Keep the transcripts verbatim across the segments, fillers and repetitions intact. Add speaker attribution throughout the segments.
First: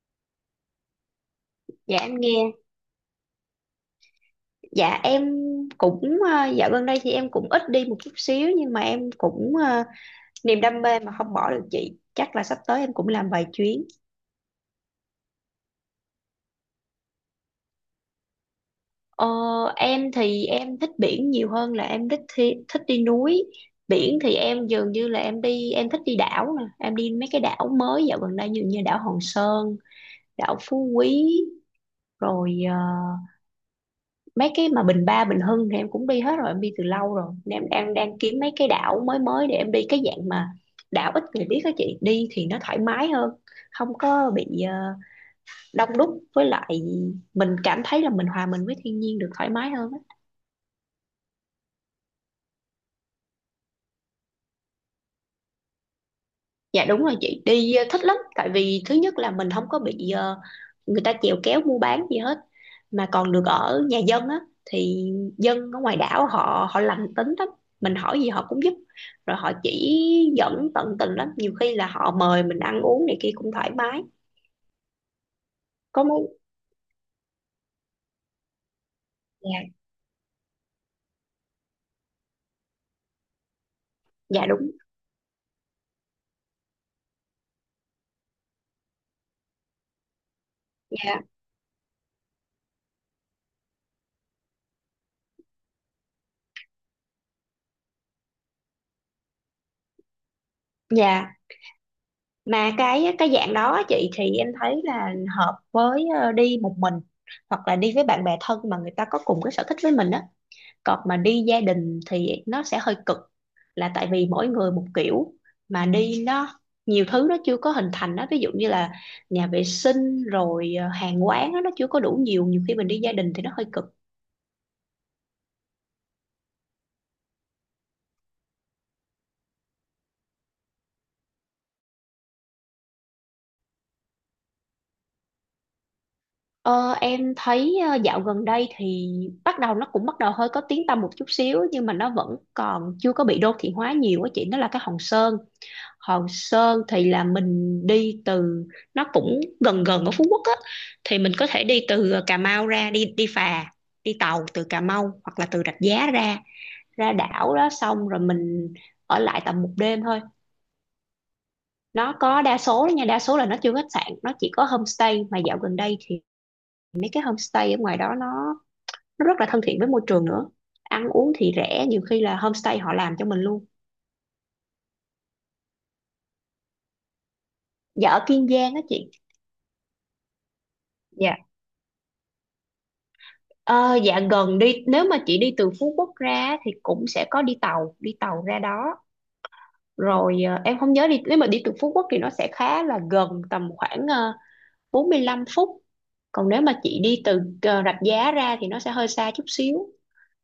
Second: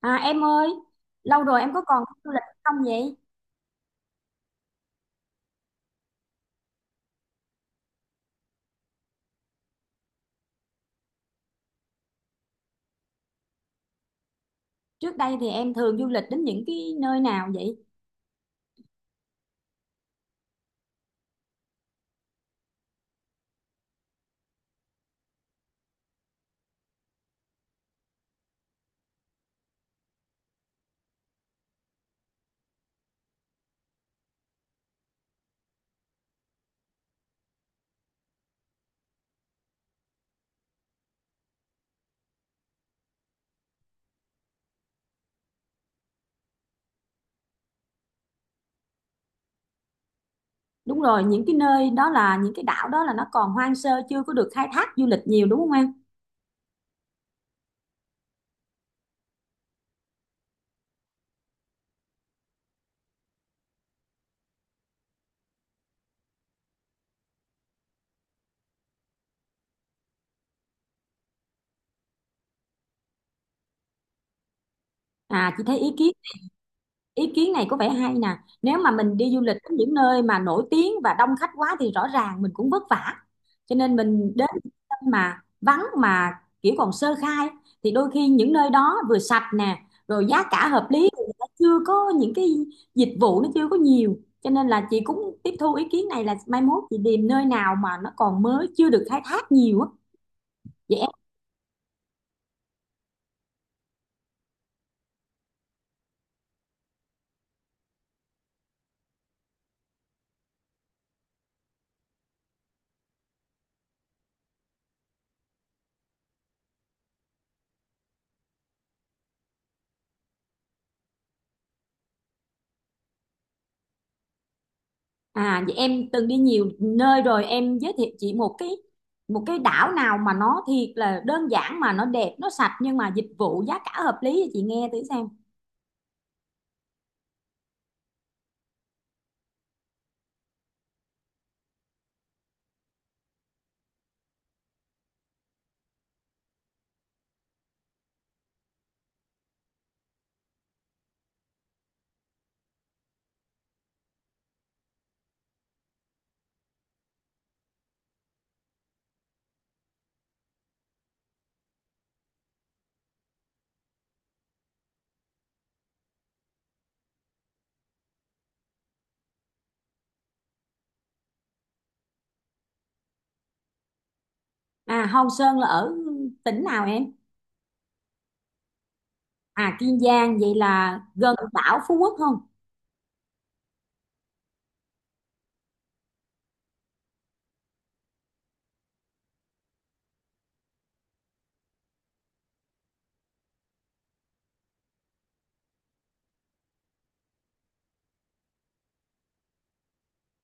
Speaker 1: À em ơi, lâu rồi em có
Speaker 2: Dạ,
Speaker 1: còn
Speaker 2: em
Speaker 1: đi du lịch
Speaker 2: nghe.
Speaker 1: không vậy?
Speaker 2: Dạ em cũng ờ, dạo gần đây thì em cũng ít đi một chút xíu, nhưng mà em cũng ờ, niềm đam mê mà không bỏ được chị, chắc là sắp tới em cũng làm vài chuyến.
Speaker 1: Trước đây thì em thường du lịch đến những cái nơi nào vậy?
Speaker 2: ờ, em thì em thích biển nhiều hơn là em thích thi, thích đi núi. Biển thì em dường như là em đi, em thích đi đảo nè, em đi mấy cái đảo mới dạo gần đây như như đảo Hòn Sơn, đảo Phú Quý, rồi ờ, mấy cái mà Bình Ba, Bình Hưng thì em cũng đi hết rồi, em đi từ lâu rồi nên em đang đang kiếm mấy cái đảo mới mới để em đi, cái dạng mà đảo ít người biết đó chị, đi thì nó thoải mái hơn, không có bị ờ, đông đúc. Với lại mình cảm thấy là mình hòa mình với thiên nhiên được thoải mái hơn á.
Speaker 1: Đúng rồi, những cái nơi đó, là những cái đảo đó, là nó còn hoang sơ, chưa có được khai thác du lịch nhiều đúng không em?
Speaker 2: Dạ đúng rồi chị, đi ờ, thích lắm, tại vì thứ nhất là mình không có bị ờ, người ta chèo kéo mua bán gì hết, mà còn được ở nhà dân á. Thì dân ở ngoài đảo họ họ lành tính lắm, mình hỏi gì họ cũng giúp, rồi họ chỉ dẫn tận tình lắm, nhiều khi là họ mời mình ăn uống này kia cũng thoải mái.
Speaker 1: À, chị thấy ý
Speaker 2: Có
Speaker 1: kiến
Speaker 2: món.
Speaker 1: ý kiến này có vẻ hay nè. Nếu mà mình đi du lịch
Speaker 2: Dạ.
Speaker 1: đến những nơi mà nổi tiếng và đông khách quá thì rõ ràng mình cũng vất vả, cho nên mình
Speaker 2: Dạ
Speaker 1: đến
Speaker 2: đúng.
Speaker 1: những nơi mà vắng, mà kiểu còn sơ khai, thì đôi khi những nơi đó vừa sạch nè, rồi giá cả hợp lý,
Speaker 2: Dạ.
Speaker 1: thì người ta chưa có những cái dịch vụ, nó chưa có nhiều. Cho nên là chị cũng tiếp thu ý kiến này, là mai mốt chị tìm nơi nào mà nó còn mới, chưa được khai thác nhiều á, vậy.
Speaker 2: Dạ, mà cái cái dạng đó chị, thì em thấy là hợp với ờ, đi một mình hoặc là đi với bạn bè thân mà người ta có cùng cái sở thích với mình á. Còn mà đi gia đình thì nó sẽ hơi cực, là tại vì mỗi người một kiểu, mà đi nó nhiều thứ nó chưa có hình thành đó, ví dụ như là nhà vệ sinh, rồi ờ, hàng quán đó, nó chưa có đủ nhiều. Nhiều khi mình đi gia đình thì nó hơi cực.
Speaker 1: À, vậy em từng đi nhiều nơi rồi, em giới thiệu chị một cái một cái đảo nào mà nó thiệt là đơn giản, mà nó đẹp, nó sạch, nhưng mà dịch vụ giá cả hợp lý, cho chị nghe thử xem.
Speaker 2: Ờ, em thấy ờ, dạo gần đây thì bắt đầu nó cũng bắt đầu hơi có tiếng tăm một chút xíu, nhưng mà nó vẫn còn chưa có bị đô thị hóa nhiều á chị, nó là cái Hòn Sơn. Hòn Sơn thì là mình đi từ, nó cũng gần gần ở Phú Quốc á, thì mình có thể đi từ Cà Mau ra, đi đi phà, đi tàu từ Cà Mau hoặc là từ Rạch Giá ra, ra đảo đó. Xong rồi mình ở lại tầm một đêm thôi. Nó có đa số, nha, đa số là nó chưa có khách sạn, nó chỉ có homestay. Mà dạo gần đây thì mấy cái homestay ở ngoài đó nó nó rất là thân thiện với môi trường nữa. Ăn uống thì rẻ, nhiều khi là homestay họ làm cho mình luôn.
Speaker 1: À, Hòn Sơn là ở tỉnh nào em?
Speaker 2: Dạ, ở Kiên Giang á chị.
Speaker 1: À, Kiên Giang, vậy là gần đảo Phú Quốc không?
Speaker 2: Ờ, dạ gần, đi nếu mà chị đi từ Phú Quốc ra thì cũng sẽ có đi tàu, đi tàu ra đó. Rồi ờ, em không nhớ, đi nếu mà đi từ Phú Quốc thì nó sẽ khá là gần, tầm khoảng ờ, bốn lăm phút. Còn nếu mà chị đi từ ờ, Rạch Giá ra thì nó sẽ hơi xa chút xíu.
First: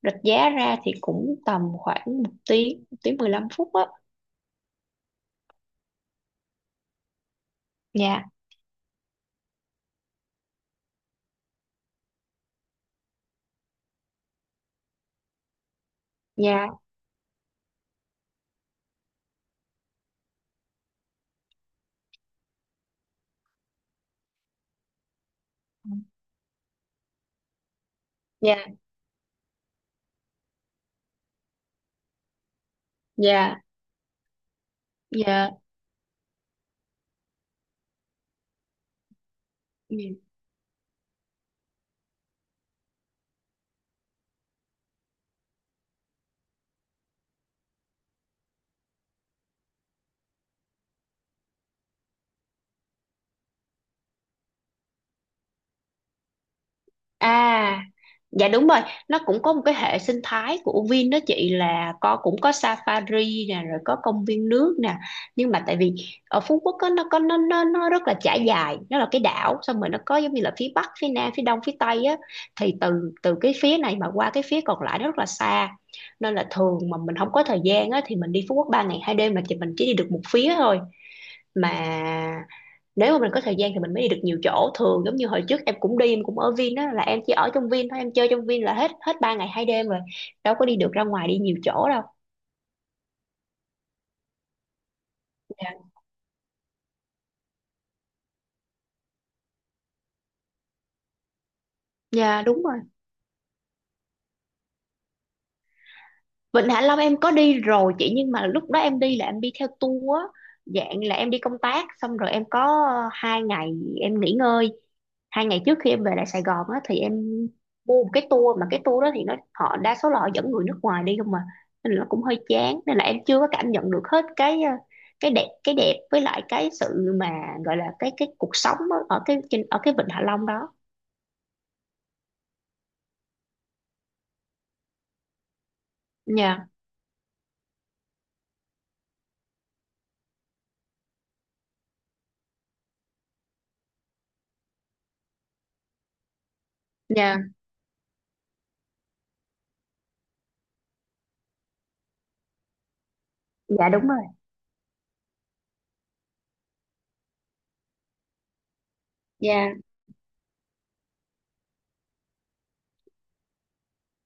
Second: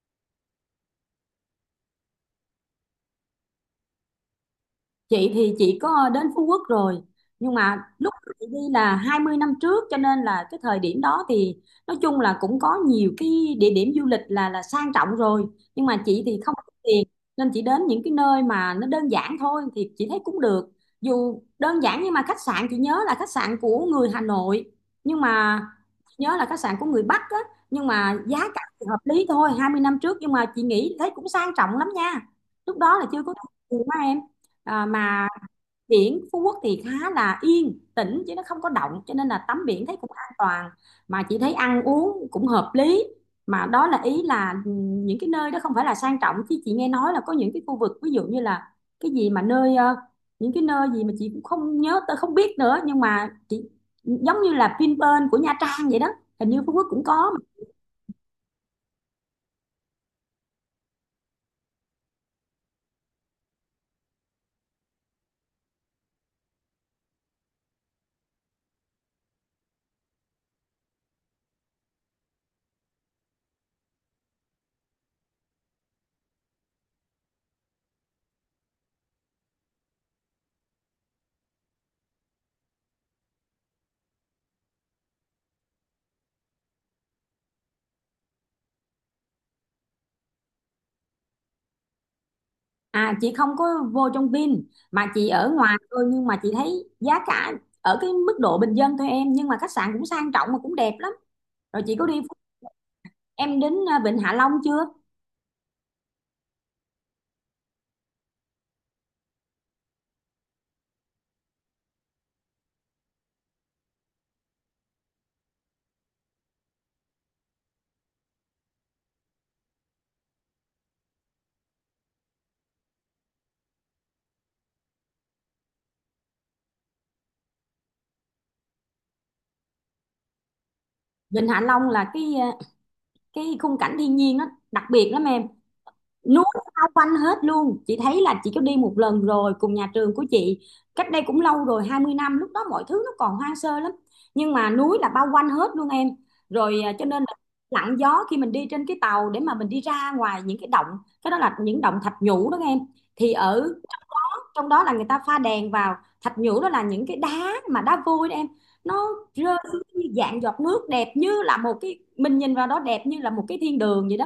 Speaker 2: Rạch Giá ra thì cũng tầm khoảng một tiếng, một tiếng mười lăm phút á.
Speaker 1: Chị thì chị có đến Phú Quốc rồi, nhưng mà lúc
Speaker 2: Dạ.
Speaker 1: chị đi là hai mươi năm trước, cho nên là cái thời điểm đó thì nói chung là cũng có nhiều cái địa điểm du lịch là là sang trọng rồi, nhưng mà chị thì không có
Speaker 2: Dạ.
Speaker 1: tiền, nên chị đến những cái nơi mà nó đơn giản thôi thì chị thấy cũng được. Dù đơn giản nhưng mà khách sạn, chị nhớ là khách sạn của người Hà Nội, nhưng mà chị nhớ là khách sạn của người Bắc á, nhưng mà giá
Speaker 2: Dạ.
Speaker 1: cả thì hợp lý thôi, hai mươi năm trước, nhưng mà chị nghĩ thấy cũng sang trọng lắm nha. Lúc đó là chưa có
Speaker 2: dạ
Speaker 1: tiền mà. À, mà
Speaker 2: dạ
Speaker 1: biển Phú Quốc thì khá là yên tĩnh chứ nó không có động, cho nên là tắm biển thấy cũng
Speaker 2: dạ.
Speaker 1: an toàn. Mà chị thấy ăn uống cũng hợp lý. Mà đó là ý là ừ, những cái nơi đó không phải là sang trọng, chứ chị nghe nói là có những cái khu vực ví dụ như là cái gì mà nơi, ờ, những cái nơi gì mà chị cũng không nhớ, tôi không biết nữa, nhưng mà chị, giống như là Vinpearl của Nha Trang vậy đó, hình như Phú Quốc cũng có.
Speaker 2: À. Dạ đúng rồi, nó cũng có một cái hệ sinh thái của Vin đó chị, là có, cũng có safari nè, rồi có công viên nước nè. Nhưng mà tại vì ở Phú Quốc á, nó có nó nó nó rất là trải dài, nó là cái đảo, xong rồi nó có giống như là phía bắc, phía nam, phía đông, phía tây á, thì từ từ cái phía này mà qua cái phía còn lại nó rất là xa. Nên là thường mà mình không có thời gian á, thì mình đi Phú Quốc ba ngày hai đêm là chị, mình chỉ đi được một phía thôi. Mà nếu mà mình có thời gian thì mình mới đi được nhiều chỗ. Thường giống như hồi trước em cũng đi, em cũng ở Vin á, là em chỉ ở trong Vin thôi, em chơi trong Vin là hết hết ba ngày hai đêm rồi, đâu có đi được ra ngoài đi nhiều chỗ đâu.
Speaker 1: À, chị không có vô trong Vin, mà chị ở
Speaker 2: Dạ.
Speaker 1: ngoài thôi, nhưng mà chị thấy giá cả ở cái mức độ bình dân thôi em, nhưng mà khách sạn cũng sang trọng mà cũng đẹp lắm. Rồi chị có đi,
Speaker 2: Dạ, đúng rồi.
Speaker 1: em đến à, Vịnh Hạ Long chưa?
Speaker 2: Vịnh Hạ Long em có đi rồi chị, nhưng mà lúc đó em đi là em đi theo tour á, dạng là em đi công tác, xong rồi em có ờ, hai ngày em nghỉ ngơi, hai ngày trước khi em về lại Sài Gòn á, thì em mua một cái tour, mà cái tour đó thì nó, họ đa số là họ dẫn người nước ngoài đi không mà, nên là nó cũng hơi chán. Nên là em chưa có cảm nhận được hết cái ờ, cái đẹp, cái đẹp với lại cái sự mà gọi là cái cái cuộc sống á, ở cái trên ở cái Vịnh Hạ Long đó.
Speaker 1: Vịnh Hạ Long là cái, à, cái khung cảnh thiên nhiên nó đặc biệt lắm em. Núi
Speaker 2: Dạ.
Speaker 1: bao quanh hết luôn, chị thấy là chị có đi một lần rồi cùng nhà trường của chị, cách đây cũng lâu rồi, hai mươi năm, lúc đó mọi thứ nó còn hoang sơ lắm, nhưng mà núi là bao quanh hết luôn em. Rồi à, cho nên là
Speaker 2: Dạ.
Speaker 1: lặng gió khi mình đi trên cái tàu để mà mình đi ra ngoài những cái động. Cái đó là những động thạch nhũ đó em, thì ở
Speaker 2: Dạ đúng rồi.
Speaker 1: trong đó là người ta pha đèn vào. Thạch nhũ đó là những cái đá mà đá vôi đó em, nó rơi
Speaker 2: Dạ.
Speaker 1: xuống như dạng giọt nước, đẹp như là một cái, mình nhìn vào đó đẹp như là một cái thiên đường vậy đó.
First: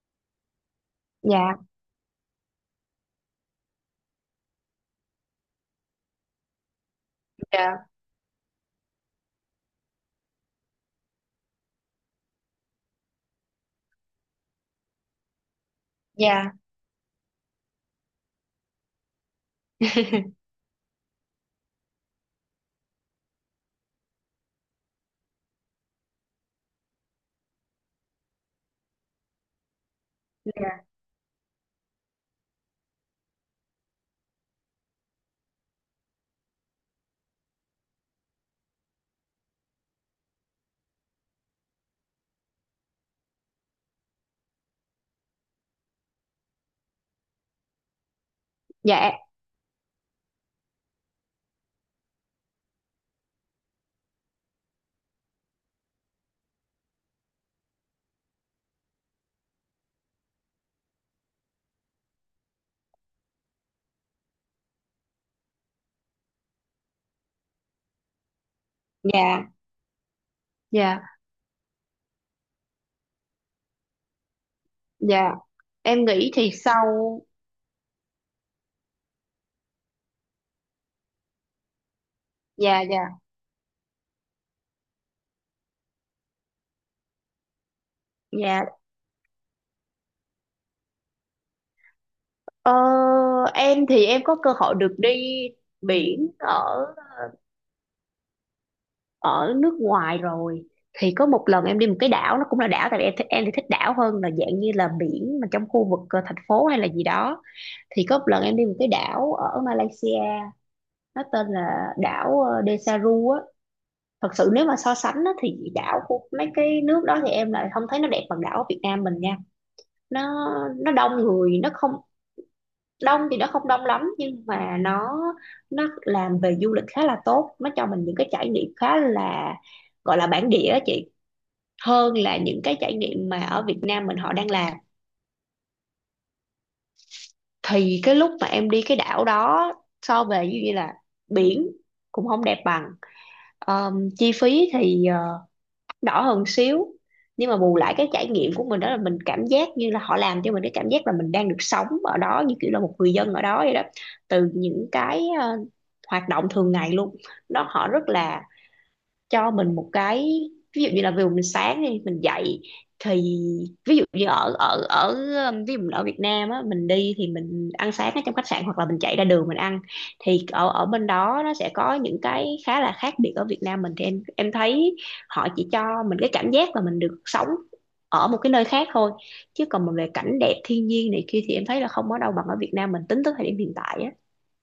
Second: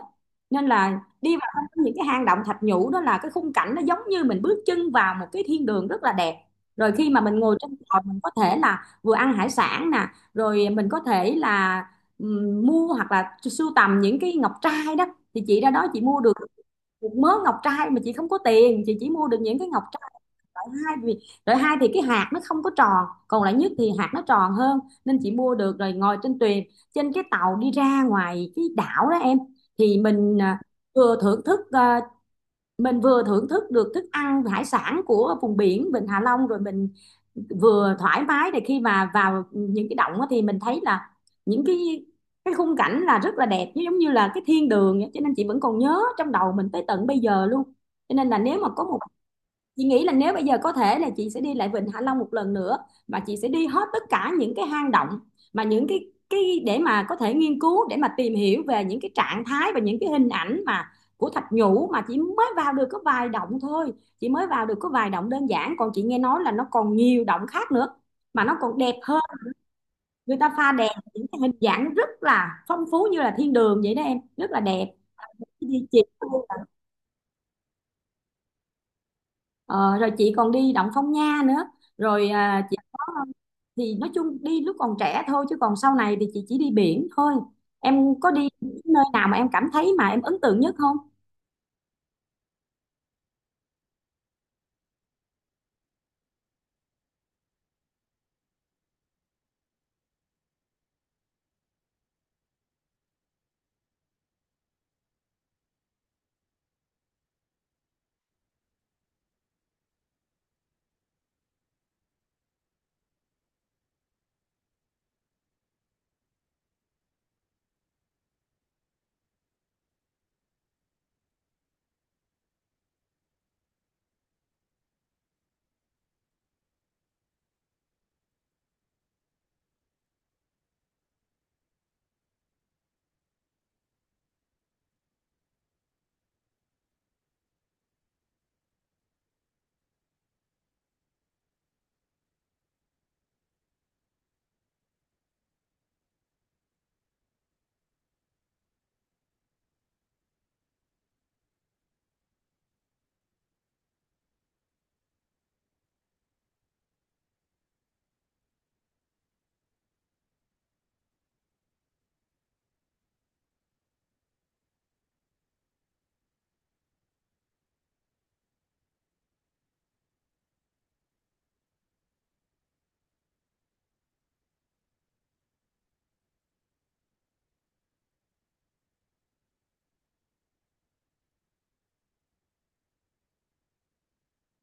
Speaker 1: Nên là đi vào
Speaker 2: Dạ.
Speaker 1: trong những cái hang động thạch nhũ đó là cái khung cảnh nó giống như mình bước chân vào một cái thiên đường rất là đẹp. Rồi khi mà mình ngồi trên
Speaker 2: Dạ.
Speaker 1: tàu, mình có thể là vừa ăn hải sản nè, rồi mình có thể là ừm, mua hoặc là sưu tầm những cái ngọc trai đó. Thì chị ra đó chị mua được
Speaker 2: Dạ.
Speaker 1: một mớ ngọc trai, mà chị không có tiền, chị chỉ mua được những cái ngọc loại hai. Vì loại hai thì cái hạt nó không có tròn, còn loại nhất thì hạt nó tròn hơn, nên chị mua được. Rồi ngồi trên thuyền, trên cái tàu đi ra ngoài cái đảo đó em, thì mình à, vừa thưởng thức, à, mình vừa thưởng thức được thức ăn hải sản của vùng biển Vịnh Hạ Long, rồi mình vừa thoải mái, để khi mà vào những cái động á thì mình thấy là những cái cái khung cảnh là rất là đẹp, giống như là cái thiên đường vậy. Cho nên chị vẫn còn nhớ trong đầu mình tới tận bây giờ luôn. Cho nên là nếu mà có một,
Speaker 2: Dạ.
Speaker 1: chị nghĩ là nếu bây giờ có thể là chị sẽ đi lại Vịnh Hạ Long một lần nữa, và chị sẽ đi hết tất cả những cái hang động, mà những cái cái để mà có thể nghiên cứu, để mà tìm hiểu về những cái trạng thái và những cái hình ảnh mà của thạch nhũ, mà chỉ mới vào được có vài động thôi, chị mới vào được có vài động đơn giản, còn chị nghe nói là nó còn nhiều động khác nữa mà nó còn đẹp hơn.
Speaker 2: Dạ.
Speaker 1: Người ta pha đèn
Speaker 2: Dạ.
Speaker 1: những cái hình dạng rất là phong phú như là thiên đường vậy đó em, rất là đẹp.
Speaker 2: Dạ,
Speaker 1: Chị
Speaker 2: em nghĩ thì sau.
Speaker 1: Ờ, rồi chị còn đi Động Phong Nha nữa, rồi à, chị
Speaker 2: Dạ. Dạ.
Speaker 1: có, thì nói chung đi lúc còn trẻ thôi, chứ còn sau này thì chị chỉ đi biển thôi. Em có đi
Speaker 2: Dạ.
Speaker 1: nơi nào mà em cảm thấy mà em ấn tượng nhất không?
Speaker 2: Ờ, em thì em có cơ hội được đi biển ở ở nước ngoài rồi. Thì có một lần em đi một cái đảo, nó cũng là đảo, tại vì em thích em thì thích đảo hơn là dạng như là biển mà trong khu vực ờ, thành phố hay là gì đó. Thì có một lần em đi một cái đảo ở Malaysia, nó tên là đảo ờ, Desaru á. Thật sự nếu mà so sánh á, thì đảo của mấy cái nước đó thì em lại không thấy nó đẹp bằng đảo ở Việt Nam mình nha. Nó nó đông người, nó không, đông thì nó không đông lắm, nhưng mà nó nó làm về du lịch khá là tốt, nó cho mình những cái trải nghiệm khá là, gọi là bản địa á chị, hơn là những cái trải nghiệm mà ở Việt Nam mình họ đang làm. Thì cái lúc mà em đi cái đảo đó, so về như vậy là biển cũng không đẹp bằng. Ờm, chi phí thì ờ, đỏ hơn xíu, nhưng mà bù lại cái trải nghiệm của mình, đó là mình cảm giác như là họ làm cho mình cái cảm giác là mình đang được sống ở đó như kiểu là một người dân ở đó vậy đó. Từ những cái ờ, hoạt động thường ngày luôn đó, họ rất là cho mình một cái, ví dụ như là ví dụ mình sáng đi mình dậy. Thì ví dụ như ở ở ở um, ví dụ mình ở Việt Nam á, mình đi thì mình ăn sáng ở trong khách sạn hoặc là mình chạy ra đường mình ăn. Thì ở ở bên đó nó sẽ có những cái khá là khác biệt ở Việt Nam mình, thì em em thấy họ chỉ cho mình cái cảm giác là mình được sống ở một cái nơi khác thôi, chứ còn mà về cảnh đẹp thiên nhiên này kia thì em thấy là không có đâu bằng ở Việt Nam mình tính tới thời điểm hiện tại á.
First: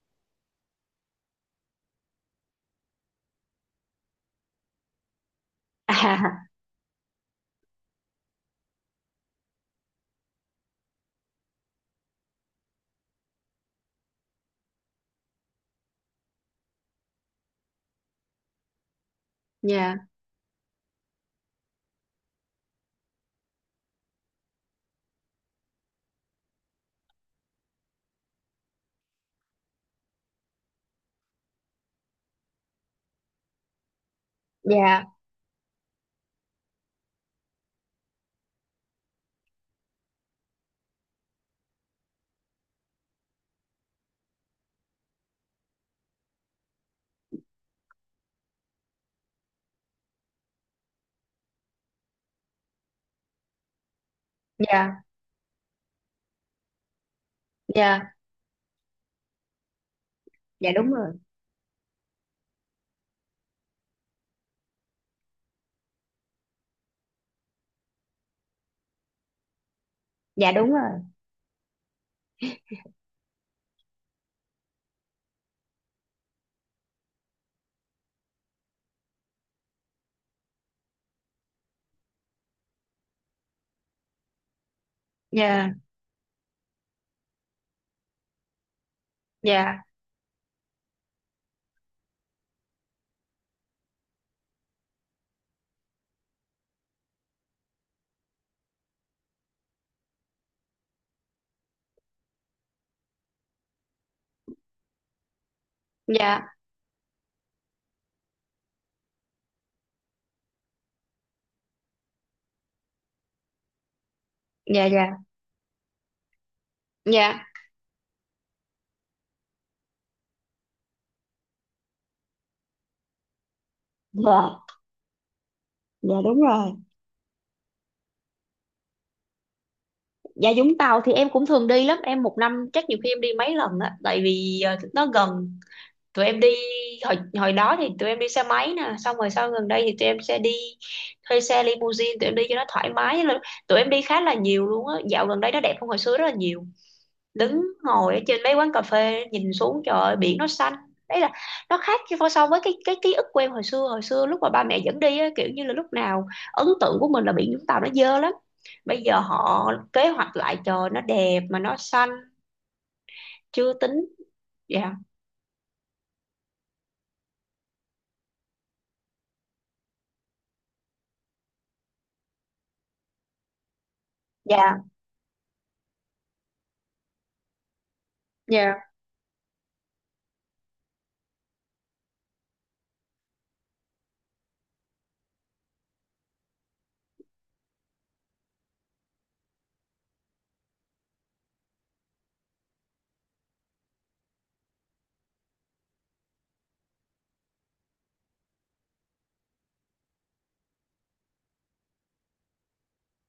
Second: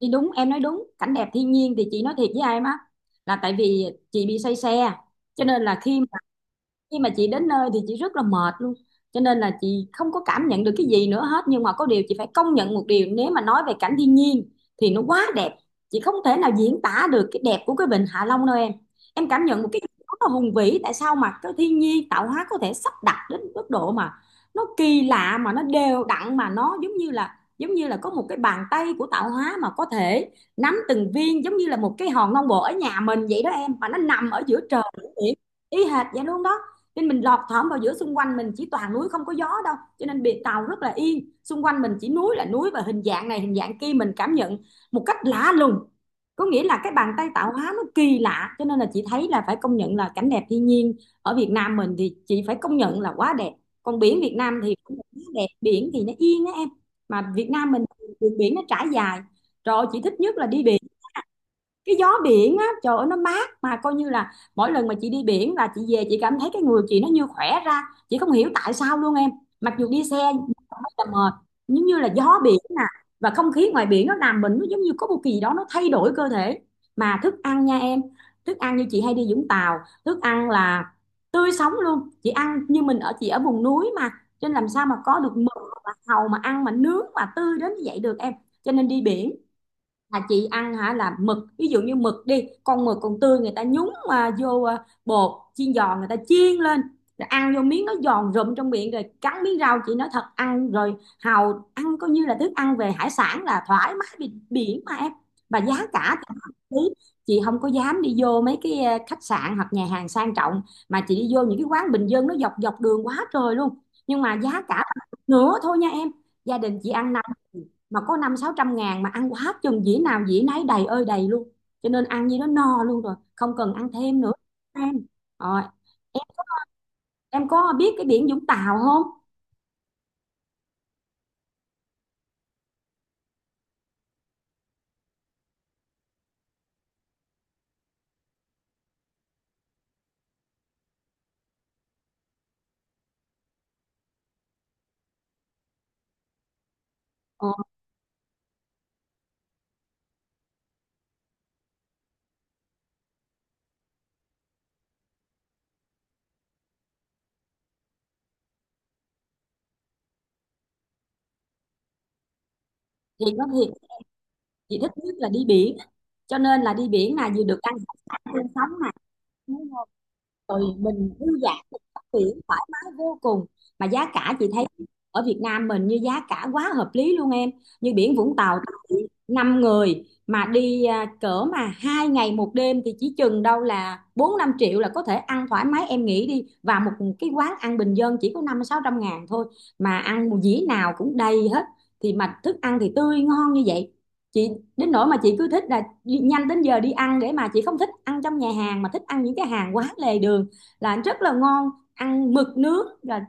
Speaker 1: Thì đúng, em nói đúng, cảnh đẹp thiên nhiên thì chị nói thiệt với em á, là tại vì chị bị say xe, cho nên là khi
Speaker 2: À.
Speaker 1: khi mà chị đến nơi thì chị rất là mệt luôn, cho nên là chị không có cảm nhận được cái gì nữa hết. Nhưng mà có điều chị phải công nhận một điều, nếu mà nói về cảnh thiên nhiên thì nó quá đẹp. Chị không thể nào diễn tả được cái đẹp của cái vịnh Hạ Long đâu em em cảm nhận một cái gì
Speaker 2: Dạ.
Speaker 1: đó rất là hùng vĩ. Tại sao mà cái thiên nhiên tạo hóa có thể sắp đặt đến mức độ mà nó kỳ lạ, mà nó đều đặn, mà nó giống như là, giống như là có một cái bàn tay của tạo hóa mà có thể nắm từng viên, giống như là một cái hòn non bộ ở nhà mình vậy đó em, mà nó nằm ở giữa trời
Speaker 2: Dạ.
Speaker 1: biển, ý hệt vậy luôn đó. Nên mình lọt thỏm vào giữa, xung quanh mình chỉ toàn núi, không có gió đâu, cho nên biệt tàu rất là yên, xung quanh mình chỉ núi là núi, và hình dạng này hình dạng kia, mình cảm nhận một cách lạ lùng, có nghĩa là cái bàn tay tạo hóa nó kỳ lạ. Cho nên là chị thấy là phải công nhận là cảnh đẹp thiên nhiên ở Việt Nam mình thì chị phải công nhận là quá đẹp. Còn biển Việt Nam thì cũng
Speaker 2: Dạ.
Speaker 1: đẹp, biển thì nó yên đó em, mà Việt Nam mình
Speaker 2: Dạ
Speaker 1: đường biển nó trải dài. Rồi chị thích nhất là đi
Speaker 2: dạ
Speaker 1: biển,
Speaker 2: đúng rồi.
Speaker 1: cái gió biển á trời ơi nó mát, mà coi như là mỗi lần mà chị đi biển là chị về chị cảm thấy cái người chị nó như khỏe ra, chị không hiểu tại sao luôn em. Mặc dù đi xe
Speaker 2: Dạ đúng
Speaker 1: rất
Speaker 2: rồi.
Speaker 1: là mệt, nhưng như là gió biển nè, và không khí ngoài biển nó làm mình, nó giống như có một kỳ gì đó nó thay đổi cơ thể. Mà thức ăn nha em, thức ăn như chị hay đi Vũng Tàu, thức ăn là tươi sống luôn. Chị ăn, như mình ở, chị ở vùng núi mà, cho nên làm sao mà có được mực
Speaker 2: Dạ.
Speaker 1: hoặc là hàu mà ăn mà nướng mà tươi đến như vậy được em. Cho nên đi biển
Speaker 2: Dạ.
Speaker 1: là chị ăn hả, là mực, ví dụ như mực đi, con mực còn tươi người ta nhúng mà vô à, bột chiên giòn, người ta chiên lên rồi ăn vô, miếng nó giòn rụm trong miệng, rồi cắn miếng rau, chị nói thật, ăn rồi hàu, ăn coi như là thức ăn về hải sản là thoải mái, biển, biển mà em. Và giá cả thì
Speaker 2: Dạ.
Speaker 1: hợp lý, chị không có dám đi vô mấy cái à, khách sạn hoặc nhà hàng sang trọng, mà chị đi vô những cái quán bình dân nó dọc dọc đường quá trời luôn, nhưng mà giá cả
Speaker 2: Dạ. Dạ.
Speaker 1: bằng một
Speaker 2: Dạ.
Speaker 1: nửa thôi nha em. Gia đình chị ăn năm,
Speaker 2: Dạ,
Speaker 1: mà có năm sáu trăm ngàn mà ăn quá chừng, dĩa nào dĩa nấy đầy ơi đầy luôn, cho nên ăn như đó no luôn rồi, không cần ăn thêm nữa em. Rồi
Speaker 2: dạ
Speaker 1: em
Speaker 2: đúng rồi.
Speaker 1: em có biết cái biển Vũng Tàu không?
Speaker 2: Dạ, Vũng Tàu thì em cũng thường đi lắm em, một năm chắc nhiều khi em đi mấy lần á, tại vì ờ, nó gần. Tụi em đi, hồi hồi đó thì tụi em đi xe máy nè, xong rồi sau gần đây thì tụi em sẽ đi thuê xe limousine tụi em đi cho nó thoải mái. Là- tụi em đi khá là nhiều luôn á, dạo gần đây nó đẹp hơn hồi xưa rất là nhiều,
Speaker 1: ờ,
Speaker 2: đứng ngồi ở trên mấy quán cà phê nhìn xuống, trời ơi, biển nó xanh. Đấy là nó khác chứ, so so với cái cái ký ức quen hồi xưa, hồi xưa lúc mà ba mẹ dẫn đi á, kiểu như là lúc nào ấn tượng của mình là biển Vũng Tàu nó dơ lắm. Bây giờ họ kế hoạch lại, trời, nó đẹp mà nó xanh.
Speaker 1: thì có, thì
Speaker 2: Chưa tính.
Speaker 1: chị thích
Speaker 2: Dạ.
Speaker 1: nhất là đi biển, cho nên là đi biển là vừa được ăn hải sản tươi sống này, rồi mình vui vẻ, mình tắm biển thoải mái vô cùng, mà giá cả chị thấy
Speaker 2: Dạ.
Speaker 1: ở Việt Nam mình như giá cả quá hợp lý luôn em. Như biển Vũng Tàu,
Speaker 2: Dạ.
Speaker 1: năm người mà đi à, cỡ mà hai ngày một đêm thì chỉ chừng đâu là bốn năm triệu là có thể ăn thoải mái em nghĩ đi. Và một cái quán ăn bình dân chỉ có năm sáu trăm ngàn thôi, mà ăn một dĩa nào cũng đầy hết, thì mà thức ăn thì tươi ngon như vậy. Chị đến nỗi mà chị cứ thích là nhanh đến giờ đi ăn, để mà chị không thích ăn trong nhà hàng mà thích ăn những cái hàng quán lề đường là rất là ngon, ăn mực nướng rồi,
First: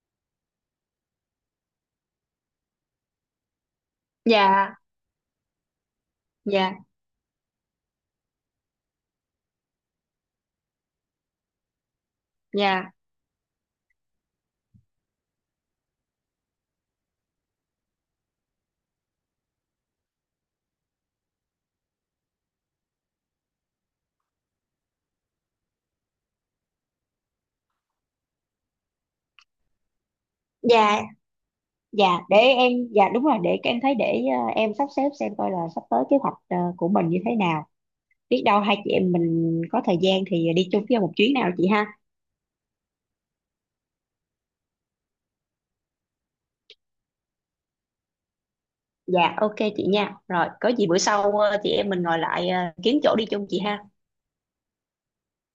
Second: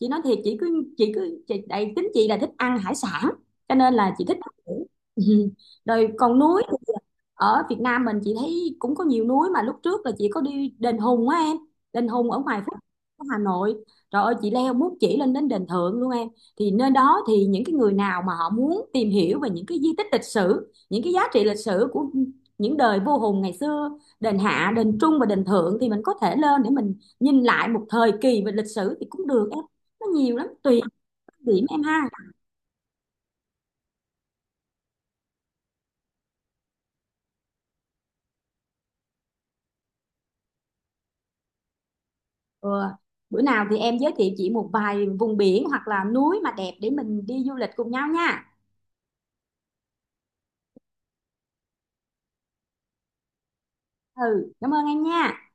Speaker 1: chị nói thiệt, chị cứ chị cứ chị, đây tính chị là thích ăn hải sản, cho nên là chị thích ăn
Speaker 2: Dạ.
Speaker 1: biển. Ừ. Rồi còn núi
Speaker 2: Dạ.
Speaker 1: thì ờ, ở Việt Nam mình chị thấy cũng có nhiều núi, mà lúc trước là chị có đi đền Hùng á em, đền Hùng ở ngoài Phúc,
Speaker 2: Dạ.
Speaker 1: ở Hà Nội, trời ơi chị leo muốn chỉ lên đến đền Thượng luôn em. Thì nơi đó thì những cái người nào mà họ muốn tìm hiểu về những cái di tích lịch sử, những cái giá trị lịch sử của những đời vua Hùng ngày xưa, đền Hạ, đền Trung và đền Thượng, thì mình có thể lên để mình nhìn lại một thời kỳ về lịch sử thì cũng được. Nó nhiều lắm tùy
Speaker 2: Dạ.
Speaker 1: điểm em
Speaker 2: Dạ
Speaker 1: ha.
Speaker 2: để em, dạ đúng rồi, để em thấy, để ờ, em sắp xếp xem coi là sắp tới kế hoạch ờ, của mình như thế nào, biết đâu hai chị em mình có thời gian thì đi chung với nhau một chuyến nào chị ha.
Speaker 1: Ừ. Bữa nào thì em giới thiệu chị một vài vùng biển hoặc là núi mà đẹp để mình đi du lịch cùng nhau nha.
Speaker 2: Dạ, ok chị nha, rồi có gì bữa sau ờ, chị em mình ngồi lại ờ, kiếm chỗ đi chung chị ha.
Speaker 1: Ừ, cảm ơn em nha.